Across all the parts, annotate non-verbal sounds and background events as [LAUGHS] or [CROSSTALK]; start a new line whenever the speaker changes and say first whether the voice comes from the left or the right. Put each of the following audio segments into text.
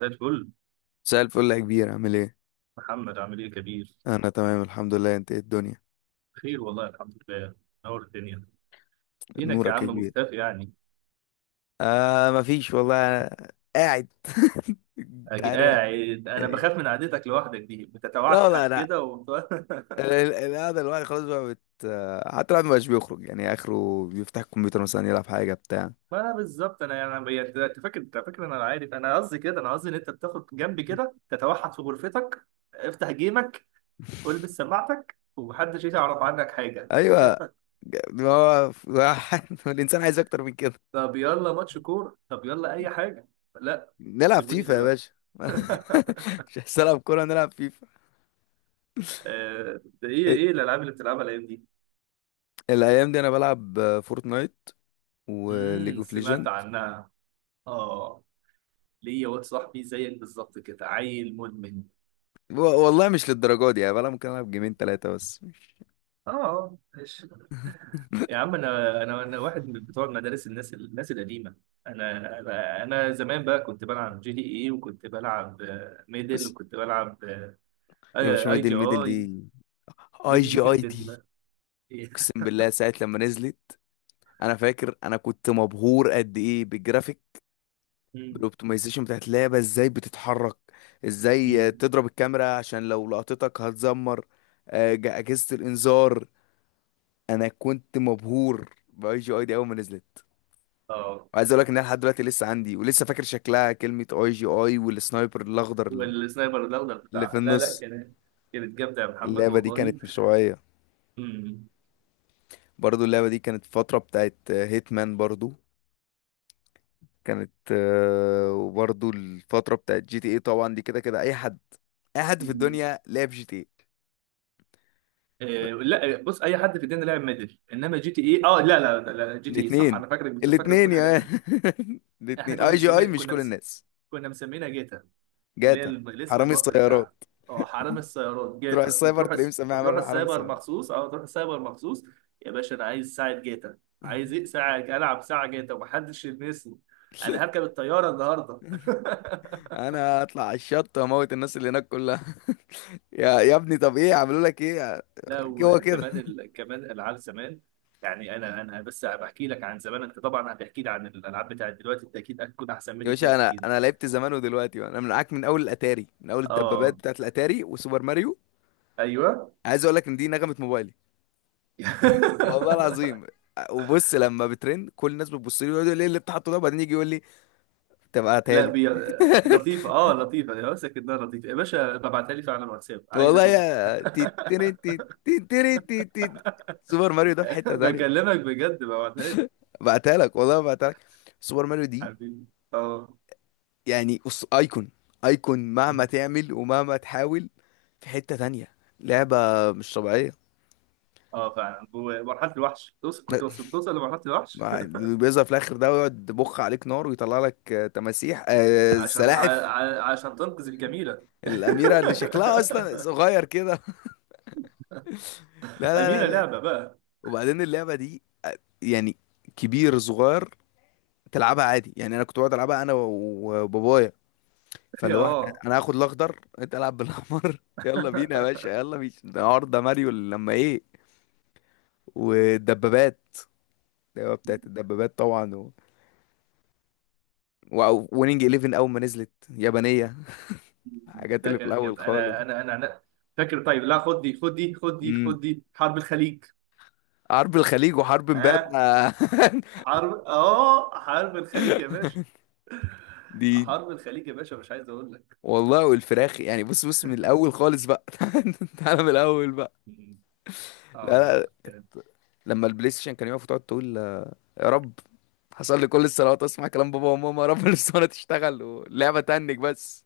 right: زي الفل.
left: مساء الفل يا كبير، عامل ايه؟
right: محمد، عامل ايه يا كبير؟
left: انا تمام الحمد لله. انت ايه الدنيا؟
right: خير والله، الحمد لله. نور الدنيا. فينك يا
left: نورك يا
right: عم؟
left: كبير.
right: مختفي يعني.
left: آه مفيش والله، أنا قاعد. [LAUGHS] انت
right: أجي
left: عارف
right: قاعد، انا بخاف
left: يعني.
right: من قعدتك لوحدك دي،
left: لا والله
right: بتتوحد
left: لا،
right: كده [LAUGHS]
left: القعدة الواحد خلاص بقى بت حتى الواحد مبقاش بيخرج، يعني اخره بيفتح الكمبيوتر مثلا يلعب حاجة بتاع.
right: ما انا بالظبط، انا يعني انت فاكر انا عارف. انا قصدي ان انت بتاخد جنبي كده، تتوحد في غرفتك. افتح جيمك،
left: [LAUGHS]
right: والبس سماعتك، ومحدش يعرف عنك حاجه.
left: ايوه، ما هو [LAUGHS] الانسان عايز اكتر من كده.
right: طب يلا ماتش كوره، طب يلا اي حاجه. لا،
left: نلعب
right: سيبوني
left: فيفا يا
right: دلوقتي.
left: باشا. [LAUGHS]
right: [LAUGHS]
left: مش عايز العب كورة، نلعب فيفا.
right: ده ايه الالعاب اللي بتلعبها الايام دي؟
left: الايام دي انا بلعب فورتنايت وليج اوف
right: سمعت
left: ليجند.
right: عنها. اه، ليا واد صاحبي زيك بالظبط كده، عيل مدمن.
left: و- والله مش للدرجه دي يعني، بلا ممكن العب جيمين ثلاثه بس مش.
right: اه، ماشي. يا
left: [LAUGHS]
right: عم، انا واحد من بتوع مدارس الناس القديمه. انا زمان بقى كنت بلعب جي دي اي، وكنت بلعب ميدل،
left: بس
right: وكنت بلعب
left: يا باشا،
right: اي
left: ميدل
right: جي
left: ميدل
right: اي.
left: دي، اي
right: ميدل
left: جي
right: دي
left: اي
right: كانت
left: دي،
right: [LAUGHS]
left: اقسم بالله ساعه لما نزلت انا فاكر انا كنت مبهور قد ايه بالجرافيك،
right: أمم،
left: بالاوبتمايزيشن بتاعت اللعبه، ازاي بتتحرك، ازاي
right: أمم.
left: تضرب الكاميرا عشان لو لقطتك هتزمر اجهزه الانذار. انا كنت مبهور باي جي اي دي اول ما نزلت،
right: اه،
left: وعايز اقول لك ان انا لحد دلوقتي لسه عندي ولسه فاكر شكلها، كلمه اي جي اي والسنايبر الاخضر
right: والسنايبر الاخضر
left: اللي في
right: بتاعها، لا لا،
left: النص.
right: كانت جامده يا محمد
left: اللعبة دي
right: والله.
left: كانت مش طبيعية. برضو اللعبة دي كانت فترة بتاعت هيتمان برضو، كانت وبرضو الفترة بتاعت جي تي ايه. طبعا دي كده كده اي حد، اي حد في
right: أمم.
left: الدنيا لعب جي تي ايه.
right: لا، بص، اي حد في الدنيا لعب ميدل انما جي تي اي. اه لا لا لا، لا، جي تي اي صح.
left: الاتنين،
right: انا فاكرك فاكرك
left: الاتنين
right: بتقول
left: يا
right: حاجه ثانيه.
left: مان. [LAUGHS]
right: احنا
left: الاتنين اي جي اي مش كل الناس.
right: كنا مسمينها جيتا. اللي هي
left: جاتا،
right: الاسم
left: حرامي
right: المصري
left: السيارات،
right: بتاعها. اه، حرامي السيارات
left: تروح
right: جيتا،
left: السايبر
right: وتروح
left: تلاقيه مسميها
right: وتروح
left: عمال حرامي
right: السايبر
left: السيارات.
right: مخصوص، تروح السايبر مخصوص. يا باشا، انا عايز ساعه جيتا. عايز ايه؟ ساعه العب ساعه جيتا ومحدش يلمسني. انا
left: [LAUGHS]
right: هركب الطياره النهارده. [LAUGHS]
left: انا هطلع على الشط واموت الناس اللي هناك كلها. [LAUGHS] يا ابني، طب ايه عملوا لك ايه؟
right: لا،
left: هو كده.
right: وكمان كمان العاب زمان. يعني انا بس بحكي لك عن زمان. انت طبعا هتحكي لي عن الالعاب بتاعت دلوقتي، انت اكيد هتكون احسن
left: يا
right: مني فيها
left: باشا انا
right: بكتير.
left: انا لعبت زمان ودلوقتي انا معاك من اول الاتاري، من اول الدبابات
right: اه،
left: بتاعت الاتاري وسوبر ماريو.
right: ايوه.
left: عايز اقول لك ان دي نغمه موبايلي، والله العظيم.
right: [LAUGHS]
left: وبص، لما بترن كل الناس بتبص لي ويقعدوا يقولوا لي ايه اللي انت حاطه ده، وبعدين يجي يقول لي طب هاتها
right: لا،
left: لي.
right: لطيفه يا ماسك انها لطيفه، يا باشا ببعتها لي فعلا على الواتساب، عايز
left: والله
right: اشوفها.
left: يا سوبر ماريو ده في
right: [LAUGHS]
left: حته ثانيه.
right: بكلمك بجد، ببعتها لي.
left: بعتها لك والله بعتها لك، سوبر ماريو دي
right: حبيبي. اه.
left: يعني ايكون، ايكون مهما تعمل ومهما تحاول في حته ثانيه، لعبه مش طبيعيه.
right: اه فعلا، ومرحله الوحش توصل، كنت وصلت توصل لمرحله الوحش.
left: ما- بيظهر في الاخر ده ويقعد بخ عليك نار ويطلع لك تماسيح،
right: [LAUGHS] عشان ع...
left: سلاحف،
right: عشان تنقذ الجميله.
left: الاميره اللي شكلها اصلا
right: [LAUGHS]
left: صغير كده. [LAUGHS] لا لا
right: أميرة
left: لا لا،
right: لعبة بقى.
left: وبعدين اللعبه دي يعني كبير صغير تلعبها عادي. يعني انا كنت بقعد العبها انا وبابايا،
right: [LAUGHS]
left: فاللي هو احنا
right: اه،
left: انا هاخد الاخضر انت العب بالاحمر. [LAUGHS] يلا بينا يا باشا، يلا بينا، ده النهارده ماريو لما ايه. والدبابات، اللعبة بتاعت الدبابات طبعا ونينج 11 اول ما نزلت يابانيه. [LAUGHS] الحاجات
right: ده
left: اللي في
right: كانت
left: الاول
right: جامدة.
left: خالص،
right: فاكر؟ طيب لا، خد دي خد دي خد دي خد دي، حرب الخليج.
left: حرب الخليج وحرب
right: ها.
left: امبابة. [LAUGHS]
right: حرب الخليج يا باشا.
left: دي
right: حرب الخليج يا باشا، مش عايز اقول لك.
left: والله، والفراخ يعني. بص بص من الاول خالص بقى. [LAUGHS] تعالى من الاول بقى.
right: [LAUGHS] مم. اه
left: لا لا،
right: لا،
left: لما البلاي ستيشن كان يقف وتقعد تقول يا رب، حصل لي كل الصلوات اسمع كلام بابا وماما يا رب. [LAUGHS] الاسطوانه تشتغل واللعبه تنك بس،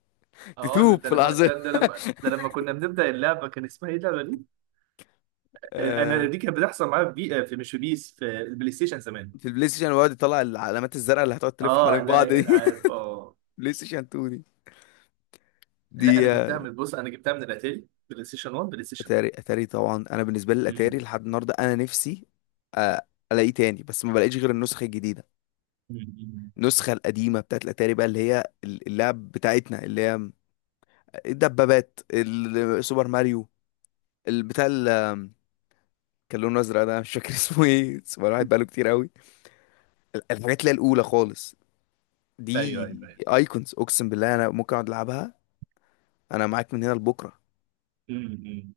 right: اه لا،
left: تتوب
right: ده
left: في
right: لما
left: لحظه.
right: ده, ده لما ده لما كنا بنبدأ اللعبة كان اسمها ايه اللعبة دي؟ انا
left: آه،
right: دي كانت بتحصل معايا في، مش في بيس، في البلاي ستيشن زمان.
left: في البلاي ستيشن ويقعد يطلع العلامات الزرقاء اللي هتقعد تلف
right: اه،
left: حوالين
right: لا
left: بعض دي.
right: لا، اه.
left: [LAUGHS] بلاي ستيشن 2 دي،
right: لا، انا
left: دي
right: جبتها من، بص، انا جبتها من الاتاري بلاي ستيشن 1، بلاي ستيشن
left: اتاري، اتاري طبعا. انا بالنسبه لي الاتاري
right: 2.
left: لحد النهارده انا نفسي الاقيه تاني بس ما بلاقيش غير النسخه الجديده.
right: مم.
left: النسخة القديمة بتاعت الأتاري بقى، اللي هي اللعب بتاعتنا، اللي هي الدبابات، سوبر ماريو، البتاع ال- كان لونه أزرق ده مش فاكر [LAUGHS] اسمه ايه، سوبر واحد بقاله كتير قوي، الحاجات اللي هي الأولى خالص. دي
right: ايوه، ايوه، ايوه.
left: ايكونز، اقسم بالله انا ممكن اقعد العبها، انا معاك من هنا لبكره.
right: مم.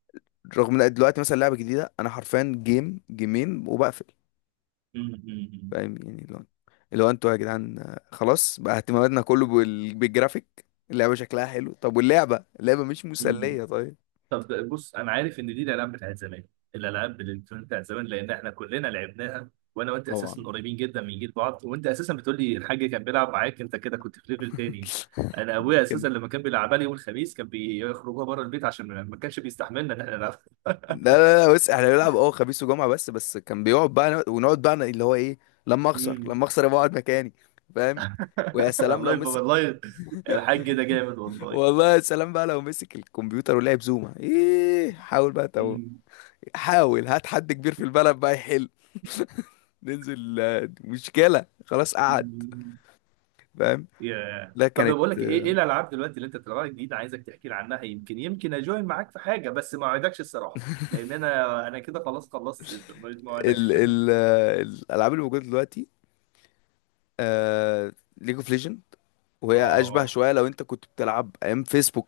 left: رغم ان دلوقتي مثلا لعبه جديده انا حرفيا جيم جيمين وبقفل.
right: مم. مم.
left: فاهم يعني اللي هو، اللي هو انتوا يا جدعان، خلاص بقى اهتماماتنا كله بالجرافيك. اللعبه شكلها حلو، طب واللعبه، اللعبه مش
right: مم.
left: مسليه طيب.
right: طب بص، انا عارف ان دي الالعاب بتاعت زمان، الالعاب الالكترونيه بتاعت زمان، لان احنا كلنا لعبناها. وانا وانت اساسا
left: طبعا.
right: قريبين جدا من جيل بعض، وانت اساسا بتقول لي الحاج كان بيلعب معاك، انت كده كنت في ليفل تاني. انا ابويا اساسا
left: كان-
right: لما كان بيلعبها لي يوم الخميس كان بيخرجوها بره البيت، عشان ما كانش بيستحملنا ان احنا نلعب.
left: لا لا لا بص، احنا بنلعب اه خميس وجمعة بس، بس كان بيقعد بقى ونقعد بقى اللي هو ايه، لما اخسر،
right: مم.
left: لما اخسر يبقى اقعد مكاني. فاهم. ويا
right: [LAUGHS]
left: سلام
right: الله،
left: لو
right: يبقى
left: مسك.
right: والله الحاج ده جامد والله.
left: والله يا سلام بقى لو مسك الكمبيوتر ولعب زوما ايه، حاول بقى حاول هات حد كبير في البلد بقى يحل، ننزل مشكلة خلاص قعد.
right: مم.
left: فاهم.
right: ياه.
left: لا
right: طب بقول
left: كانت
right: لك ايه الالعاب دلوقتي اللي انت بتلعبها جديد، عايزك تحكي لي عنها، يمكن يمكن اجوين معاك في حاجه، بس ما اوعدكش الصراحه. لان انا كده خلاص خلصت، ما
left: ال
right: اوعدكش.
left: ال آه، الالعاب اللي موجودة دلوقتي ليج اوف ليجند،
right: [LAUGHS]
left: وهي اشبه
right: اه.
left: شويه لو انت كنت بتلعب ايام فيسبوك،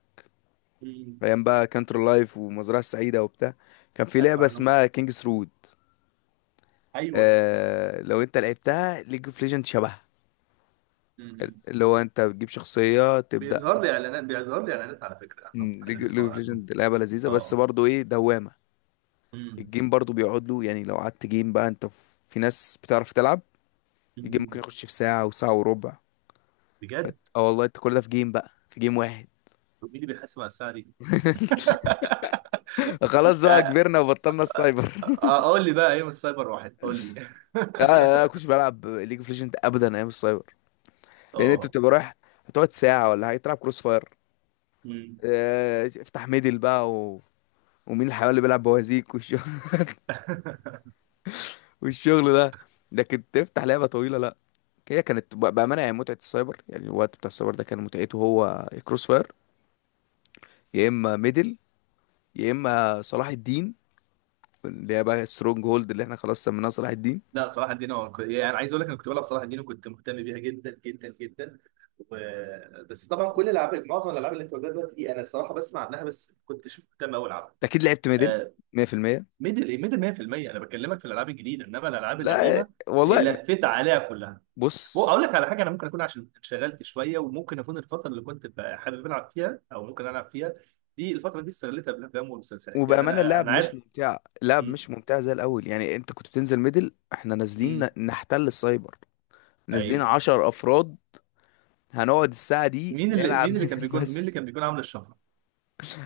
right: مم.
left: ايام بقى كانتر لايف ومزرعه السعيده وبتاع. كان في
right: اسمع
left: لعبه
right: عنهم.
left: اسمها كينجز رود،
right: ايوه.
left: آه لو انت لعبتها ليج اوف ليجند شبهها،
right: مم.
left: اللي هو انت بتجيب شخصيه تبدا.
right: بيظهر لي اعلانات على فكره عنهم،
left: مم،
right: عن
left: ليج ليج
right: الحوار
left: اوف
right: عنهم.
left: ليجند لعبه لذيذه، بس
right: اه.
left: برضو ايه دوامه.
right: مم.
left: الجيم برضو بيقعد له يعني، لو قعدت جيم بقى انت في ناس بتعرف تلعب، الجيم ممكن
right: مم.
left: يخش في ساعه وساعه وربع.
right: بجد؟
left: اه والله انت كل ده في جيم بقى، في جيم واحد.
right: طب مين اللي بيحاسب على الساعه دي؟
left: [LAUGHS] خلاص بقى كبرنا
right: [LAUGHS]
left: وبطلنا السايبر.
right: اقول لي بقى ايه من السايبر واحد، قول لي.
left: لا لا لا، كنتش بلعب ليج اوف ليجند ابدا ايام السايبر،
right: [LAUGHS]
left: لان انت
right: اه.
left: بتبقى رايح هتقعد ساعه ولا حاجه تلعب كروس فاير،
right: مم.
left: افتح ميدل بقى ومين الحيوان اللي بيلعب بوازيك والشغل،
right: [LAUGHS]
left: [LAUGHS] والشغل ده. لكن تفتح لعبه طويله لا. هي كانت بامانه يعني، متعه السايبر يعني، الوقت بتاع السايبر ده كان متعته هو كروس فاير، يا اما ميدل، يا اما صلاح الدين اللي هي بقى سترونج هولد اللي احنا خلاص سميناها صلاح الدين.
right: لا، صلاح الدين هو يعني عايز اقول لك انا كنت بلعب صلاح الدين، وكنت مهتم بيها جدا جدا جدا و... بس طبعا كل الالعاب معظم الالعاب اللي انت قلتها دلوقتي دي، انا الصراحه بسمع عنها بس ما كنتش مهتم قوي العبها.
left: أنت اكيد لعبت ميدل
right: آه،
left: 100%.
right: ميدل 100%. انا بكلمك في الالعاب الجديده، انما الالعاب القديمه
left: لا والله
right: لفيت عليها كلها.
left: بص،
right: اقول لك على حاجه، انا ممكن اكون عشان انشغلت شويه، وممكن اكون الفتره اللي كنت حابب العب فيها او ممكن العب فيها، دي الفتره دي استغلتها بالافلام والمسلسلات، يعني
left: وبأمانة
right: انا
left: اللعب
right: انا
left: مش
right: عارف.
left: ممتع، اللعب
right: م-
left: مش ممتع زي الأول. يعني أنت كنت بتنزل ميدل إحنا نازلين
right: م-
left: نحتل السايبر، نازلين
right: ايوه.
left: عشر أفراد هنقعد الساعة دي نلعب [LAUGHS] ميدل
right: مين اللي
left: بس.
right: كان بيكون عامل الشفره؟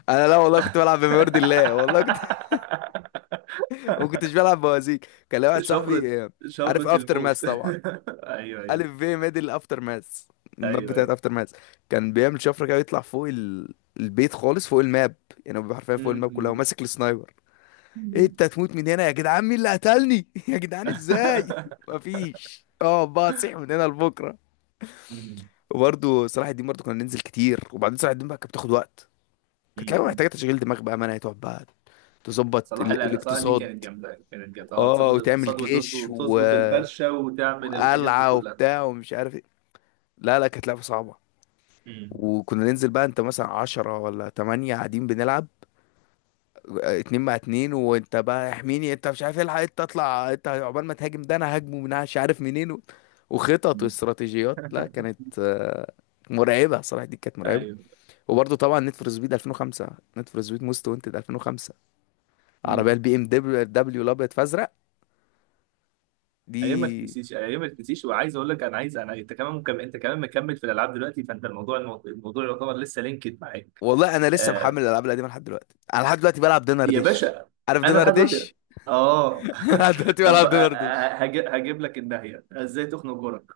left: أنا لا والله كنت بلعب بما يرضي الله، والله كنت
right: [LAUGHS]
left: [LAUGHS] ما كنتش بلعب بوازيك. كان لي واحد
right: شفرة
left: صاحبي
right: شفرة
left: عارف أفتر ماس
right: الموت. [LAUGHS]
left: طبعا،
right: ايوه، ايوه،
left: ألف في ميدل أفتر ماس، الماب
right: ايوه،
left: بتاعت
right: ايوه.
left: أفتر ماس، كان بيعمل شفرة كده يطلع فوق البيت خالص فوق الماب. يعني هو بيبقى حرفيا فوق الماب كلها
right: م-
left: وماسك السنايبر. إيه،
right: م.
left: انت هتموت من هنا يا جدعان، مين اللي قتلني [LAUGHS] يا جدعان ازاي،
right: [LAUGHS]
left: مفيش اه بقى تصيح من هنا لبكره.
right: م-
left: وبرده صلاح الدين برضه كنا ننزل كتير، وبعدين صلاح الدين بقى كانت بتاخد وقت، كانت لعبه محتاجه
right: م.
left: تشغيل دماغ بقى، ما هتقعد بقى تظبط
right: صلاح، لا لا، صلاح دي
left: الاقتصاد،
right: كانت جامدة، كانت جامدة. اه،
left: اه
right: تظبط
left: وتعمل
right: الاقتصاد، وتظبط
left: جيش
right: وتظبط الفرشة، وتعمل الحاجات دي
left: وقلعه
right: كلها.
left: وبتاع ومش عارف ايه. لا لا كانت لعبه صعبه،
right: م-
left: وكنا ننزل بقى انت مثلا عشرة ولا تمانية قاعدين بنلعب اتنين مع اتنين، وانت بقى احميني، انت مش عارف الحق انت اطلع، انت عقبال ما تهاجم ده انا هاجمه من مش عارف منين وخطط
right: م.
left: واستراتيجيات، لا
right: [LAUGHS]
left: كانت مرعبة صراحة دي، كانت مرعبة.
right: ايوه.
left: وبرضه طبعا نيد فور سبيد 2005، نيد فور سبيد موست وانتد 2005، عربية
right: مم.
left: البي ام دبليو الابيض فازرق
right: ايام ما
left: دي.
right: تنسيش، ايام ما تنسيش. وعايز اقول لك، انا عايز انا انت كمان مكمل، انت كمان مكمل في الالعاب دلوقتي. فانت الموضوع يعتبر لسه لينكد معاك.
left: والله انا لسه
right: آه،
left: محمل الالعاب القديمة لحد دلوقتي، انا لحد دلوقتي بلعب دينر
right: يا
left: ديش.
right: باشا،
left: عارف
right: انا
left: دينر
right: لحد دلوقتي.
left: ديش؟
right: اه.
left: [LAUGHS] لحد
right: [LAUGHS]
left: دلوقتي
right: طب
left: بلعب دينر ديش.
right: هجيب لك الناحية ازاي تخنق جارك.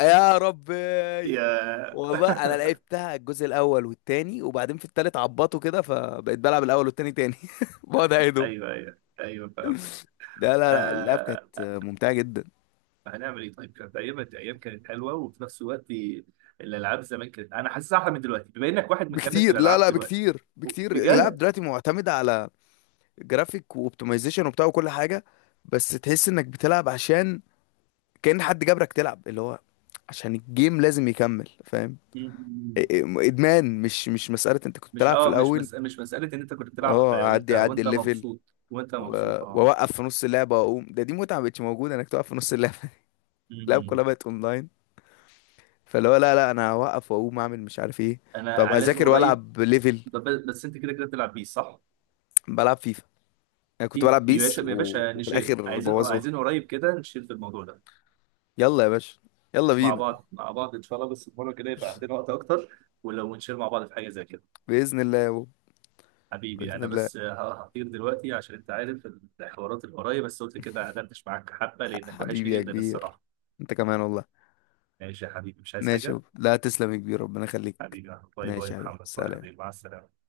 left: يا ربي،
right: يا.
left: والله
right: [LAUGHS]
left: انا لعبتها الجزء الاول والتاني، وبعدين في التالت عبطوا كده فبقيت بلعب الاول والتاني تاني. [LAUGHS] بقعد اعيدهم.
right: ايوه، ايوه، ايوه، فاهمك.
left: لا لا لا اللعب كانت
right: آه...
left: ممتعة جدا،
right: هنعمل ايه طيب. كانت ايام الايام كانت حلوه، وفي نفس الوقت الالعاب زمان، كانت انا حاسسها احلى من دلوقتي، بما انك واحد مكمل في
left: بكتير. لا
right: الالعاب
left: لا
right: دلوقتي.
left: بكتير بكتير، اللعب
right: بجد.
left: دلوقتي معتمد على جرافيك واوبتمايزيشن وبتاع وكل حاجة، بس تحس انك بتلعب عشان كأن حد جبرك تلعب، اللي هو عشان الجيم لازم يكمل. فاهم، إ- إ-
right: م-
left: ادمان، مش مسألة انت كنت
right: مش
left: بتلعب في
right: اه مش
left: الاول
right: مس... مش مساله ان انت كنت بتلعب،
left: اه،
right: وانت
left: اعدي
right: وانت
left: الليفل
right: مبسوط، وانت مبسوط، اه.
left: واوقف في نص اللعبه واقوم ده، دي متعه مبقتش موجوده انك توقف في نص اللعبه.
right: م-
left: [LAUGHS] اللعبه كلها
right: م.
left: بقت اونلاين، فاللي هو لا لا انا هوقف واقوم اعمل مش عارف ايه. طب
right: انا لازم
left: هذاكر
right: قريب.
left: والعب ليفل.
right: طب بس انت كده كده بتلعب بيه، صح؟
left: بلعب فيفا، انا كنت
right: في،
left: بلعب
right: يا باشا
left: بيس
right: يا باشا،
left: وفي
right: نشيل.
left: الاخر
right: عايزين،
left: بوظوها.
right: عايزين قريب كده، نشيل في الموضوع ده.
left: يلا يا باشا، يلا
right: مع
left: بينا.
right: بعض، مع بعض ان شاء الله، بس المره كده يبقى عندنا وقت اكتر. ولو نشيل مع بعض في حاجه زي كده.
left: باذن الله يا بابا.
right: حبيبي،
left: باذن
right: انا
left: الله.
right: بس هطير دلوقتي عشان انت عارف، الحوارات اللي ورايا، بس قلت كده قعدتش معاك حبه لانك وحشني
left: حبيبي يا
right: جدا
left: كبير،
right: الصراحه.
left: انت كمان والله.
right: ماشي يا حبيبي، مش عايز
left: ماشي يا
right: حاجه.
left: بابا. لا تسلم يا كبير، ربنا يخليك.
right: حبيبي. باي باي
left: ماشي
right: يا
left: يا حبيبي،
right: محمد، باي يا
left: سلام.
right: حبيبي، مع السلامه.